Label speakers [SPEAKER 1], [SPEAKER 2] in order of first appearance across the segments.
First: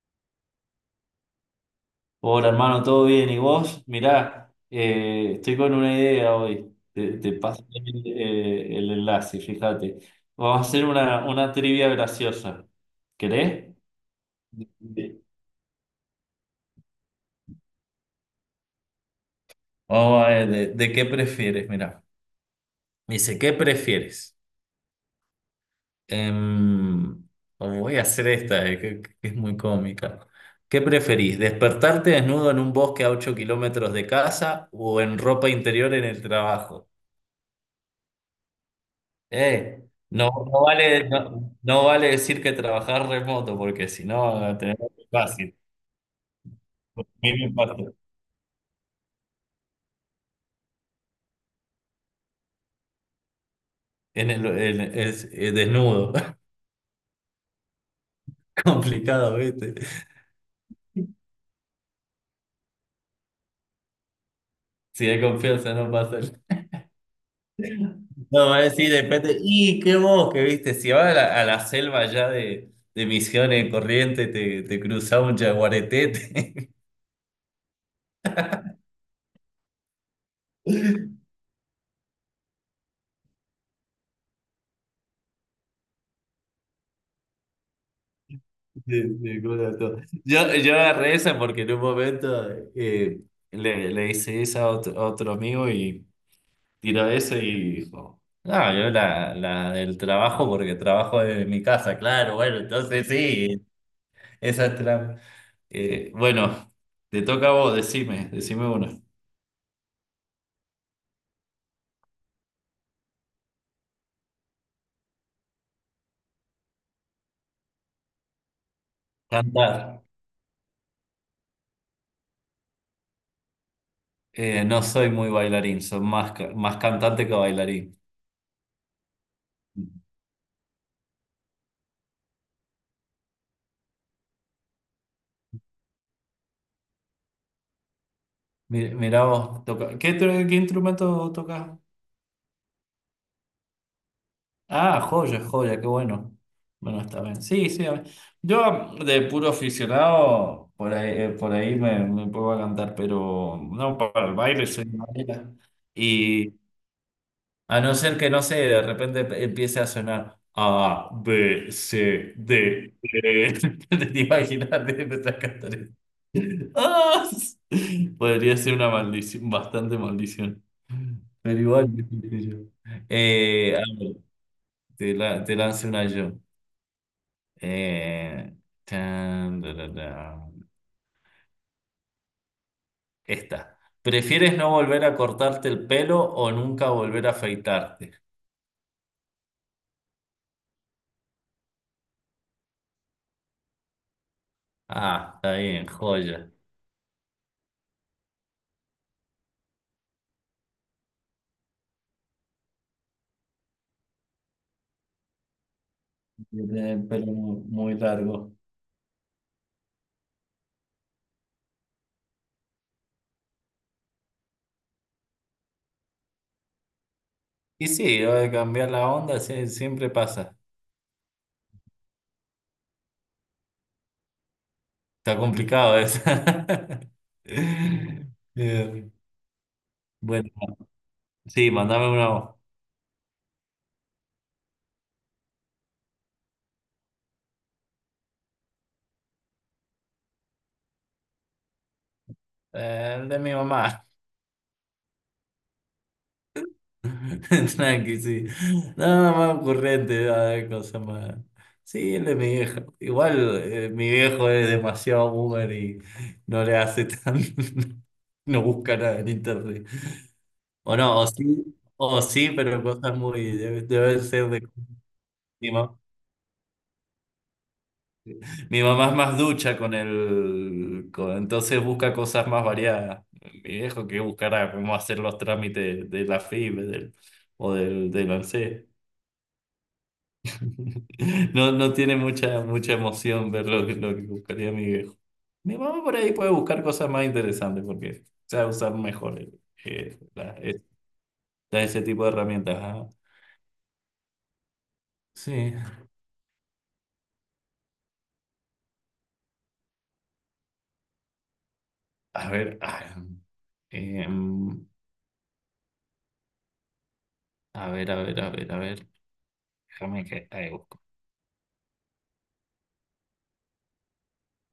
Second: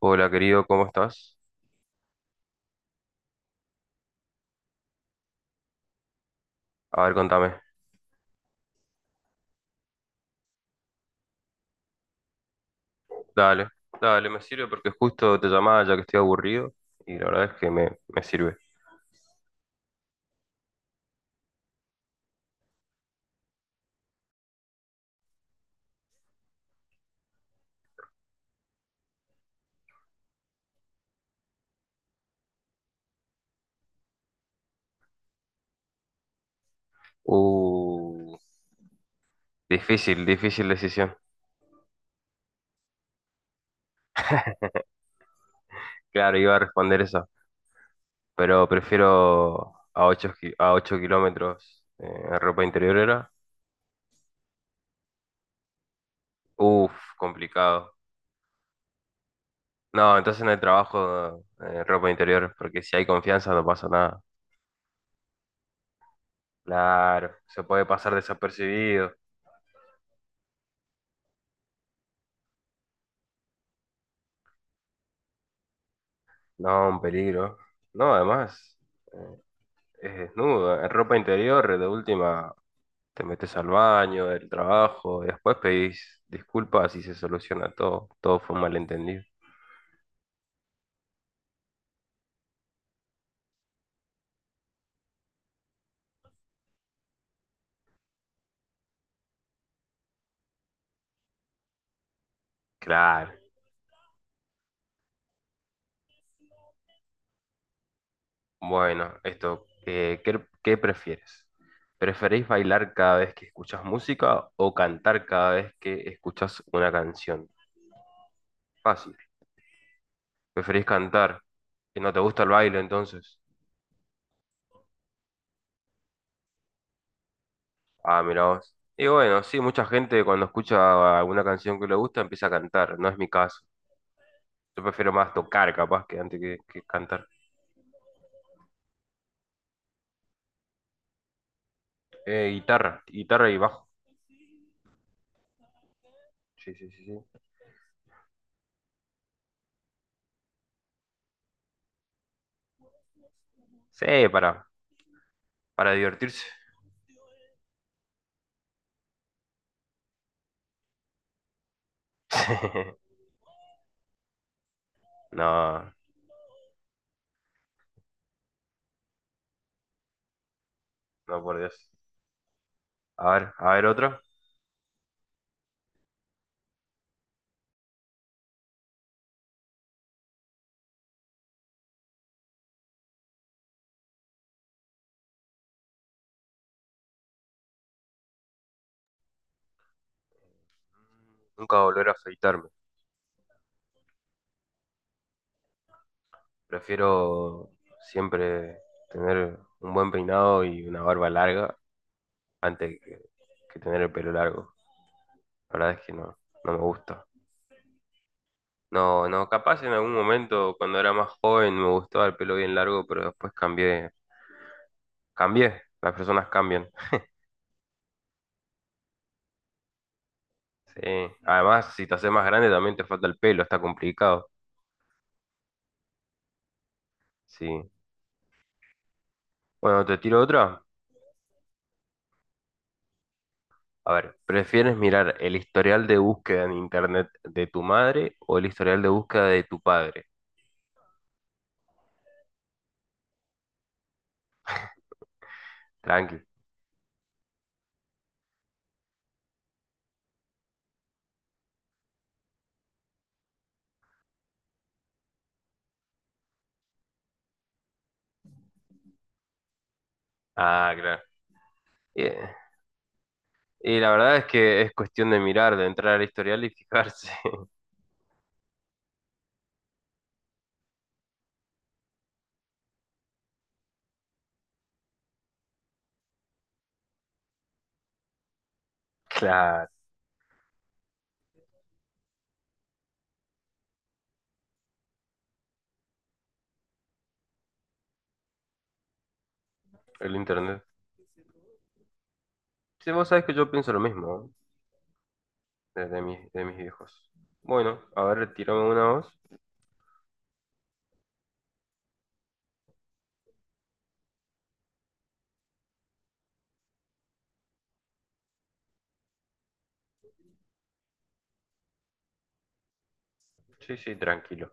[SPEAKER 1] Hola querido, ¿cómo estás?
[SPEAKER 2] Hola hermano, ¿todo bien? ¿Y vos? Mirá, estoy con una idea hoy.
[SPEAKER 1] A
[SPEAKER 2] Te,
[SPEAKER 1] ver,
[SPEAKER 2] te
[SPEAKER 1] contame.
[SPEAKER 2] paso el enlace, fíjate. Vamos a hacer una trivia graciosa.
[SPEAKER 1] Dale,
[SPEAKER 2] ¿Querés?
[SPEAKER 1] dale, me sirve porque
[SPEAKER 2] Sí.
[SPEAKER 1] justo te llamaba ya que estoy aburrido y la verdad es que me sirve.
[SPEAKER 2] Vamos a ver, ¿de qué prefieres? Mirá. Dice, ¿qué prefieres? Em, oh, voy a hacer esta, que es muy cómica. ¿Qué preferís? ¿Despertarte desnudo en un bosque a 8 kilómetros de casa o en ropa interior en el trabajo?
[SPEAKER 1] Uh,
[SPEAKER 2] Eh,
[SPEAKER 1] difícil,
[SPEAKER 2] no, no
[SPEAKER 1] difícil
[SPEAKER 2] vale,
[SPEAKER 1] decisión.
[SPEAKER 2] no, no vale decir que trabajar remoto, porque si no, tenés fácil,
[SPEAKER 1] Claro, iba a responder esa,
[SPEAKER 2] mínimo impacto.
[SPEAKER 1] pero prefiero a 8 kilómetros en ropa interior era.
[SPEAKER 2] En el, en- es desnudo,
[SPEAKER 1] Uf, complicado.
[SPEAKER 2] complicado, ¿viste?
[SPEAKER 1] No, entonces en el trabajo, ropa interior, porque si hay confianza no pasa nada.
[SPEAKER 2] Si hay confianza, no pasa.
[SPEAKER 1] Claro, se puede pasar
[SPEAKER 2] No, va a decir de
[SPEAKER 1] desapercibido.
[SPEAKER 2] repente, y qué vos, que viste, si vas a la selva ya de Misiones Corrientes, te cruzás un jaguareté. te-
[SPEAKER 1] No, un peligro. No, además, eh, es desnudo, en ropa interior. De última te metes al baño del trabajo, y después pedís disculpas y se soluciona todo. Todo fue un
[SPEAKER 2] te-
[SPEAKER 1] malentendido.
[SPEAKER 2] te todo. Yo agarré esa porque en un momento le hice esa a otro amigo y tiró ese y dijo, no, yo la del trabajo porque trabajo desde mi casa, claro, bueno, entonces
[SPEAKER 1] Claro.
[SPEAKER 2] sí, esa es la... bueno, te toca a vos, decime una.
[SPEAKER 1] Bueno, esto, ¿qué prefieres? ¿Preferís bailar cada vez que escuchas música o cantar cada vez que escuchas una canción? Fácil.
[SPEAKER 2] Cantar.
[SPEAKER 1] ¿Preferís cantar? ¿Y no te gusta el baile entonces?
[SPEAKER 2] No soy muy bailarín, soy más cantante que bailarín.
[SPEAKER 1] Ah, mira vos. Y bueno, sí, mucha gente cuando escucha alguna canción que le gusta empieza a cantar. No es mi caso. Yo prefiero más tocar, capaz, que que cantar.
[SPEAKER 2] Mirá vos, toca. ¿Qué instrumento tocas?
[SPEAKER 1] Guitarra, guitarra y bajo.
[SPEAKER 2] Ah, joya, joya, qué bueno.
[SPEAKER 1] Sí, sí,
[SPEAKER 2] Bueno,
[SPEAKER 1] sí, sí.
[SPEAKER 2] está bien. Sí, sí. A ver. Yo de puro aficionado, por ahí me puedo a cantar, pero no
[SPEAKER 1] Sí,
[SPEAKER 2] para el
[SPEAKER 1] para,
[SPEAKER 2] baile, soy madera.
[SPEAKER 1] para divertirse.
[SPEAKER 2] Y a no ser que, no sé, de repente empiece a sonar A, B, C, D, E. ¿Te imaginas de empezar a cantar
[SPEAKER 1] No,
[SPEAKER 2] eso? ¡Ah! Podría ser una maldición, bastante maldición.
[SPEAKER 1] no, por
[SPEAKER 2] Pero igual,
[SPEAKER 1] Dios.
[SPEAKER 2] qué sé yo.
[SPEAKER 1] A
[SPEAKER 2] Eh,
[SPEAKER 1] ver otra.
[SPEAKER 2] te lanzo una yo. Eh, tan, da, da, da. Esta. ¿Prefieres no volver a cortarte el pelo o nunca volver a afeitarte?
[SPEAKER 1] Nunca volver a afeitarme.
[SPEAKER 2] Ah, está bien, joya.
[SPEAKER 1] Prefiero siempre tener un buen peinado y una barba larga antes que tener el pelo largo. La verdad es que no,
[SPEAKER 2] Yo
[SPEAKER 1] no me
[SPEAKER 2] tenía el
[SPEAKER 1] gusta.
[SPEAKER 2] pelo muy, muy largo.
[SPEAKER 1] No, no, capaz en algún momento cuando era más joven me gustaba el pelo bien largo, pero después cambié, cambié, las personas cambian.
[SPEAKER 2] Y sí, va a cambiar la onda, sí, siempre pasa.
[SPEAKER 1] Sí, además, si te haces más grande también te falta el pelo, está complicado.
[SPEAKER 2] Está complicado eso.
[SPEAKER 1] Sí.
[SPEAKER 2] Bien.
[SPEAKER 1] Bueno, te tiro
[SPEAKER 2] Bueno,
[SPEAKER 1] otra.
[SPEAKER 2] sí, mandame una voz.
[SPEAKER 1] A ver, ¿prefieres mirar el historial de búsqueda en internet de tu madre o el historial de búsqueda de tu padre?
[SPEAKER 2] El de mi mamá.
[SPEAKER 1] Tranqui.
[SPEAKER 2] Tranqui, sí. Nada más ocurrente, a cosa más. Sí, el de mi viejo. Igual mi viejo es demasiado boomer y no le hace tan. No busca nada en internet.
[SPEAKER 1] Ah,
[SPEAKER 2] O no,
[SPEAKER 1] claro.
[SPEAKER 2] o
[SPEAKER 1] Y,
[SPEAKER 2] sí, pero cosas muy. Debe,
[SPEAKER 1] y la
[SPEAKER 2] debe
[SPEAKER 1] verdad es
[SPEAKER 2] ser de.
[SPEAKER 1] que es cuestión de
[SPEAKER 2] Mi,
[SPEAKER 1] mirar, de
[SPEAKER 2] ma-
[SPEAKER 1] entrar al historial y fijarse.
[SPEAKER 2] mi mamá es más ducha con el. Entonces busca cosas más variadas. Mi viejo que buscará cómo hacer los trámites de la FIB del ANSES.
[SPEAKER 1] Claro,
[SPEAKER 2] No, no tiene mucha emoción ver lo que buscaría mi viejo. Mi mamá por ahí puede buscar cosas más interesantes porque sabe usar mejor
[SPEAKER 1] el internet.
[SPEAKER 2] ese tipo de herramientas. Ajá.
[SPEAKER 1] Sí, vos sabés que yo pienso lo mismo, ¿no?
[SPEAKER 2] Sí.
[SPEAKER 1] De, de mis viejos. Bueno, a ver, tirame una voz.
[SPEAKER 2] A ver, em, a ver, a ver, a ver, a ver. Déjame que ahí busco.
[SPEAKER 1] Sí, sí, tranquilo.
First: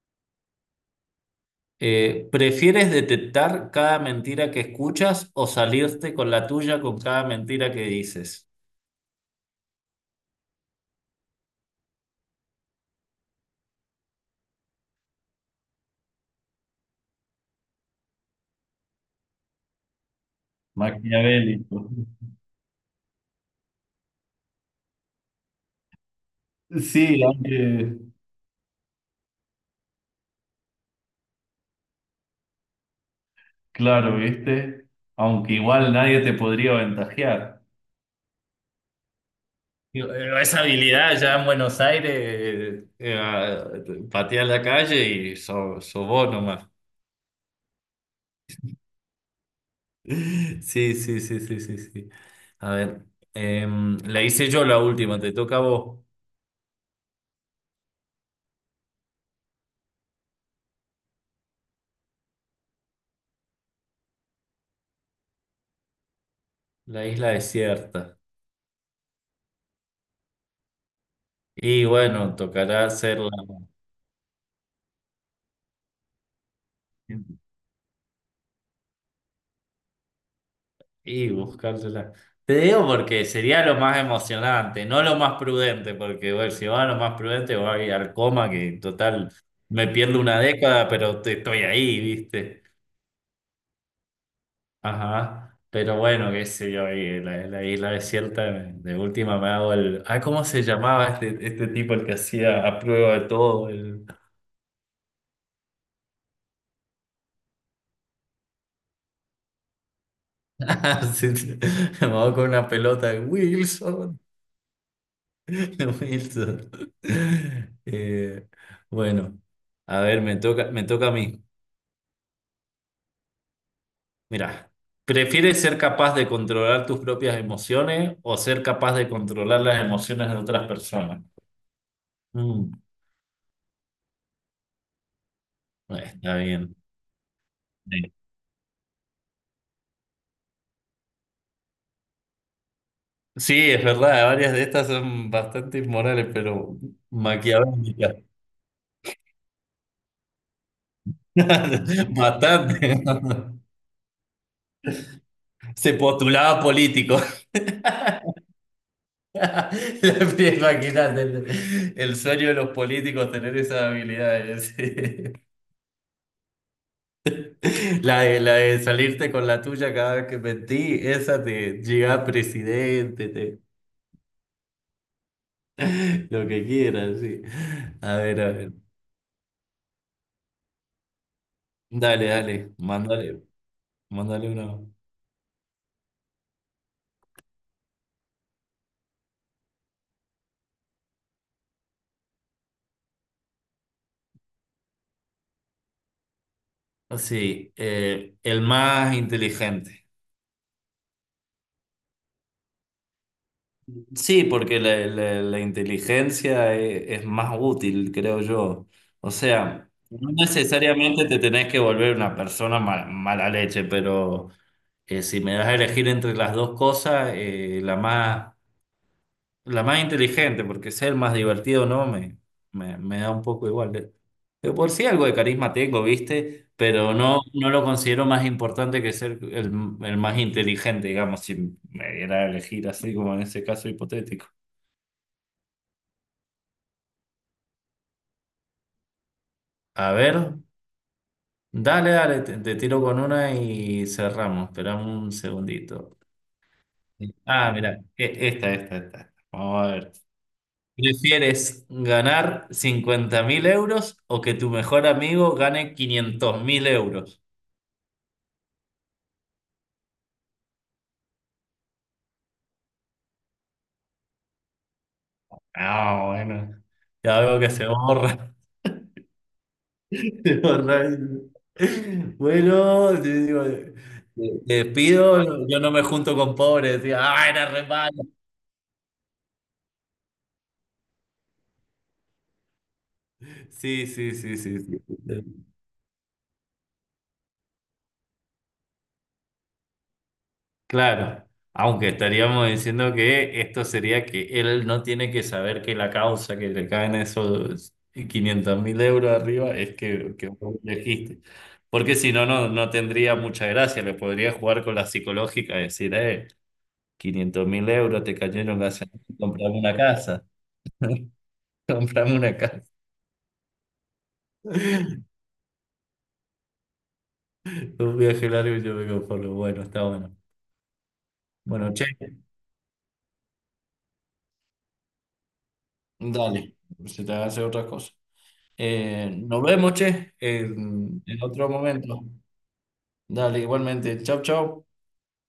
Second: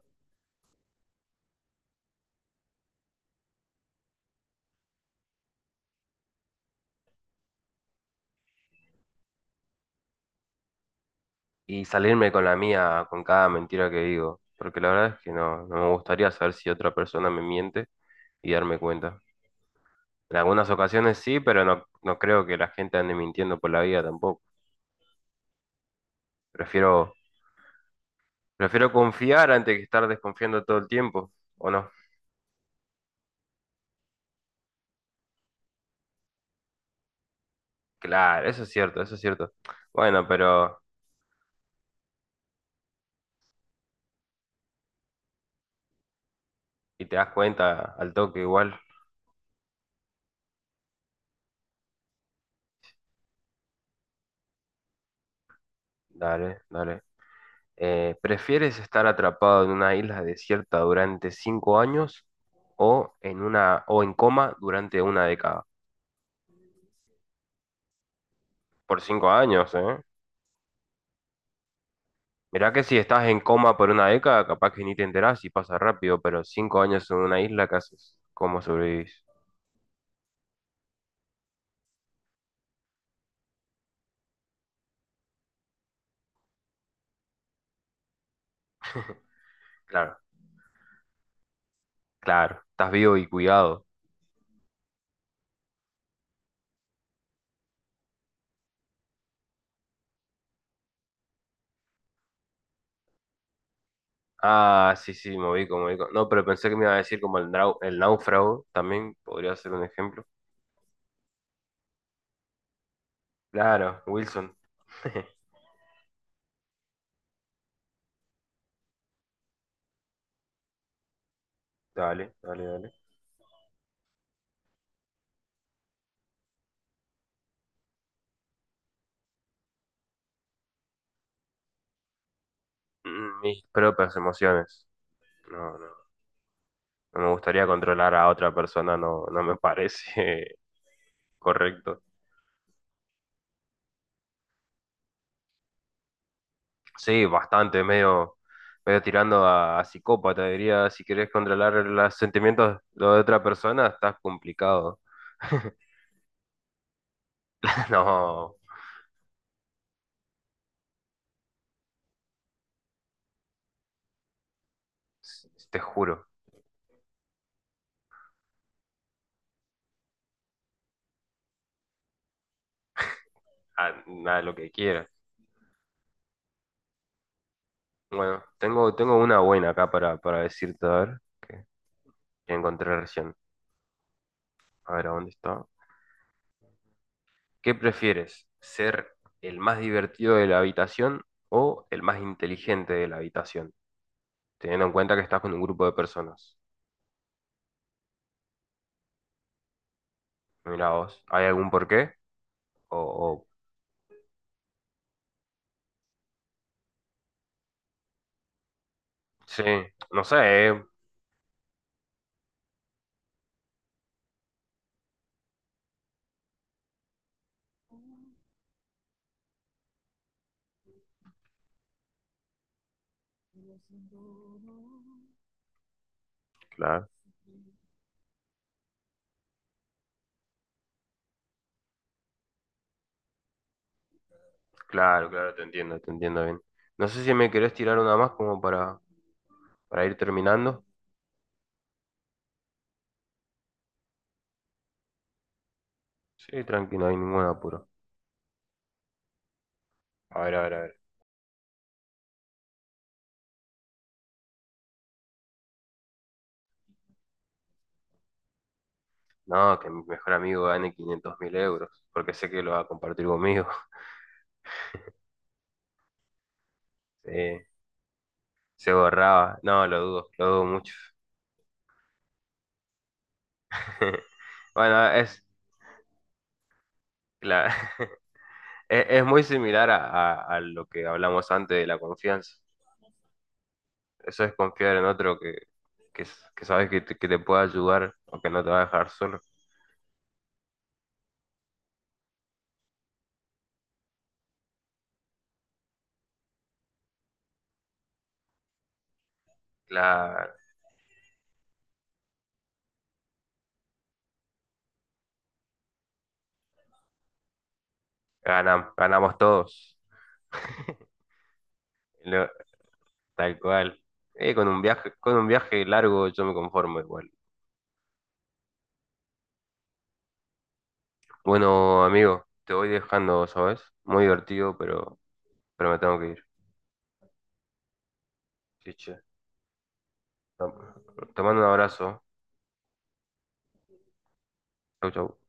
[SPEAKER 2] ¿Prefieres detectar cada mentira que escuchas o salirte con la tuya con cada mentira que dices?
[SPEAKER 1] Y salirme con la mía, con cada mentira que digo, porque la verdad es que no, no me gustaría saber si otra persona me miente y darme cuenta. En algunas ocasiones sí, pero
[SPEAKER 2] Maquiavélico.
[SPEAKER 1] no, no creo que la gente ande mintiendo por la vida tampoco. Prefiero,
[SPEAKER 2] Sí, aunque.
[SPEAKER 1] prefiero confiar antes que estar desconfiando todo el tiempo, ¿o no?
[SPEAKER 2] Claro, ¿viste? Aunque igual nadie te podría aventajear.
[SPEAKER 1] Claro, eso es cierto, eso es cierto.
[SPEAKER 2] Digo,
[SPEAKER 1] Bueno,
[SPEAKER 2] esa
[SPEAKER 1] pero
[SPEAKER 2] habilidad ya en Buenos Aires, patear la calle y so vos nomás.
[SPEAKER 1] y te das cuenta al toque igual.
[SPEAKER 2] Sí, sí, sí, sí, sí, sí. A ver, la hice yo la última, te toca a vos,
[SPEAKER 1] Dale, dale. ¿Prefieres estar atrapado en una isla desierta durante 5 años o en coma durante una década?
[SPEAKER 2] la isla desierta.
[SPEAKER 1] Por 5 años, ¿eh?
[SPEAKER 2] Y bueno,
[SPEAKER 1] Mirá que
[SPEAKER 2] tocará
[SPEAKER 1] si estás
[SPEAKER 2] hacerla.
[SPEAKER 1] en coma por una década, capaz que ni te enterás y pasa rápido, pero 5 años en una isla, ¿qué haces? ¿Cómo sobrevivís?
[SPEAKER 2] Y buscársela. Te digo porque sería lo más emocionante, no lo más prudente, porque bueno, si va a lo más prudente voy al coma, que total me
[SPEAKER 1] Claro,
[SPEAKER 2] pierdo una década, pero estoy ahí,
[SPEAKER 1] claro,
[SPEAKER 2] ¿viste?
[SPEAKER 1] estás vivo y cuidado.
[SPEAKER 2] Ajá. Pero bueno, qué sé yo, ahí en la isla desierta, de última me hago el... Ah, ¿cómo se llamaba este tipo el que hacía a prueba de todo? El...
[SPEAKER 1] Ah, sí, sí, me ubico, me ubico. No, pero pensé que me iba a decir como el, el náufrago, también podría ser un ejemplo.
[SPEAKER 2] Sí, sí. Me hago con una pelota de
[SPEAKER 1] Claro,
[SPEAKER 2] Wilson.
[SPEAKER 1] Wilson.
[SPEAKER 2] Wilson. Eh, bueno, a ver, me toca a mí.
[SPEAKER 1] Dale, dale, dale.
[SPEAKER 2] Mira, ¿prefieres ser capaz de controlar tus propias emociones o ser capaz de controlar las emociones de otras personas? Mm,
[SPEAKER 1] Mm, mis propias emociones. No, no,
[SPEAKER 2] está bien.
[SPEAKER 1] no me gustaría
[SPEAKER 2] Sí,
[SPEAKER 1] controlar a otra persona, no, no me parece correcto.
[SPEAKER 2] sí, es verdad, varias de estas son bastante inmorales, pero
[SPEAKER 1] Sí, bastante,
[SPEAKER 2] maquiavélicas.
[SPEAKER 1] medio tirando a psicópata, diría, si querés controlar los sentimientos
[SPEAKER 2] Bastante.
[SPEAKER 1] de otra persona, estás complicado.
[SPEAKER 2] Se postulaba político.
[SPEAKER 1] No,
[SPEAKER 2] Las pies máquinas el sueño de los políticos tener esas habilidades.
[SPEAKER 1] te juro,
[SPEAKER 2] Sí. La de salirte con la tuya cada vez que mentí, esa te llega a presidente, te,
[SPEAKER 1] a, a lo que quieras.
[SPEAKER 2] lo que quieras, sí. A ver,
[SPEAKER 1] Bueno,
[SPEAKER 2] a ver.
[SPEAKER 1] tengo una buena acá para decirte, a ver, que
[SPEAKER 2] Dale, dale,
[SPEAKER 1] encontré recién.
[SPEAKER 2] mándale, mándale
[SPEAKER 1] A
[SPEAKER 2] uno.
[SPEAKER 1] ver, ¿a dónde está? ¿Qué prefieres? ¿Ser el más divertido de la habitación o el más inteligente de la habitación? Teniendo en cuenta que estás con un grupo de personas.
[SPEAKER 2] Sí, el más inteligente.
[SPEAKER 1] Mira vos, ¿hay algún porqué? O, o-
[SPEAKER 2] Sí, porque la inteligencia es, más útil, creo yo. O
[SPEAKER 1] sí,
[SPEAKER 2] sea,
[SPEAKER 1] no
[SPEAKER 2] no
[SPEAKER 1] sé, eh,
[SPEAKER 2] necesariamente te tenés que volver una persona mala leche, pero si me das a elegir entre las dos cosas, la más inteligente, porque ser más divertido o no, me da un poco igual. De por sí algo de carisma tengo, ¿viste?
[SPEAKER 1] claro.
[SPEAKER 2] Pero no, no lo considero más importante que ser el más inteligente, digamos, si me diera a elegir así como en ese caso hipotético.
[SPEAKER 1] Claro, claro, te entiendo bien. No sé si me querés tirar una más como para
[SPEAKER 2] A
[SPEAKER 1] ir
[SPEAKER 2] ver,
[SPEAKER 1] terminando.
[SPEAKER 2] dale, dale, te tiro con una y cerramos. Esperamos un segundito.
[SPEAKER 1] Sí, tranquilo, no hay ningún
[SPEAKER 2] Ah,
[SPEAKER 1] apuro.
[SPEAKER 2] mira, esta. Vamos a ver.
[SPEAKER 1] A ver, a ver, a ver.
[SPEAKER 2] ¿Prefieres ganar 50.000 euros o que tu mejor amigo gane 500.000 euros?
[SPEAKER 1] No, que mi mejor amigo gane 500.000 euros, porque sé que lo va a compartir conmigo.
[SPEAKER 2] Ah, bueno,
[SPEAKER 1] Sí,
[SPEAKER 2] ya veo que se borra.
[SPEAKER 1] se borraba. No, lo
[SPEAKER 2] Se
[SPEAKER 1] dudo mucho.
[SPEAKER 2] borra. Bueno, yo digo, te te
[SPEAKER 1] Bueno, es
[SPEAKER 2] pido, yo no me junto con pobres. Decía, ah, era
[SPEAKER 1] claro.
[SPEAKER 2] re malo.
[SPEAKER 1] Es muy similar a, a lo que hablamos antes de la confianza.
[SPEAKER 2] Sí, sí,
[SPEAKER 1] Eso es
[SPEAKER 2] sí, sí,
[SPEAKER 1] confiar
[SPEAKER 2] sí.
[SPEAKER 1] en otro
[SPEAKER 2] Sí.
[SPEAKER 1] que sabes que te puede ayudar o que no te va a dejar solo.
[SPEAKER 2] Claro, aunque estaríamos diciendo que esto sería que él no tiene que saber que la causa que le caen esos 500.000 euros arriba es que
[SPEAKER 1] Claro,
[SPEAKER 2] vos elegiste. Porque si no, no, no tendría mucha gracia, le podría jugar con la psicológica y decir, 500.000 euros te cayeron gracias a mí,
[SPEAKER 1] ganamos
[SPEAKER 2] comprame una
[SPEAKER 1] todos.
[SPEAKER 2] casa, comprame
[SPEAKER 1] Lo-
[SPEAKER 2] una casa.
[SPEAKER 1] tal cual. Con un viaje largo yo me conformo igual.
[SPEAKER 2] Un viaje largo y yo me conformo. Bueno, está bueno. Bueno,
[SPEAKER 1] Bueno,
[SPEAKER 2] che,
[SPEAKER 1] amigo, te voy dejando, ¿sabes? Muy divertido, pero me tengo que ir.
[SPEAKER 2] dale, se te hace otra cosa.
[SPEAKER 1] Sí, che.
[SPEAKER 2] Nos vemos, che, en
[SPEAKER 1] Te
[SPEAKER 2] en
[SPEAKER 1] mando un
[SPEAKER 2] otro momento.
[SPEAKER 1] abrazo.
[SPEAKER 2] Dale, igualmente. Chau, chau.
[SPEAKER 1] Chau, chau.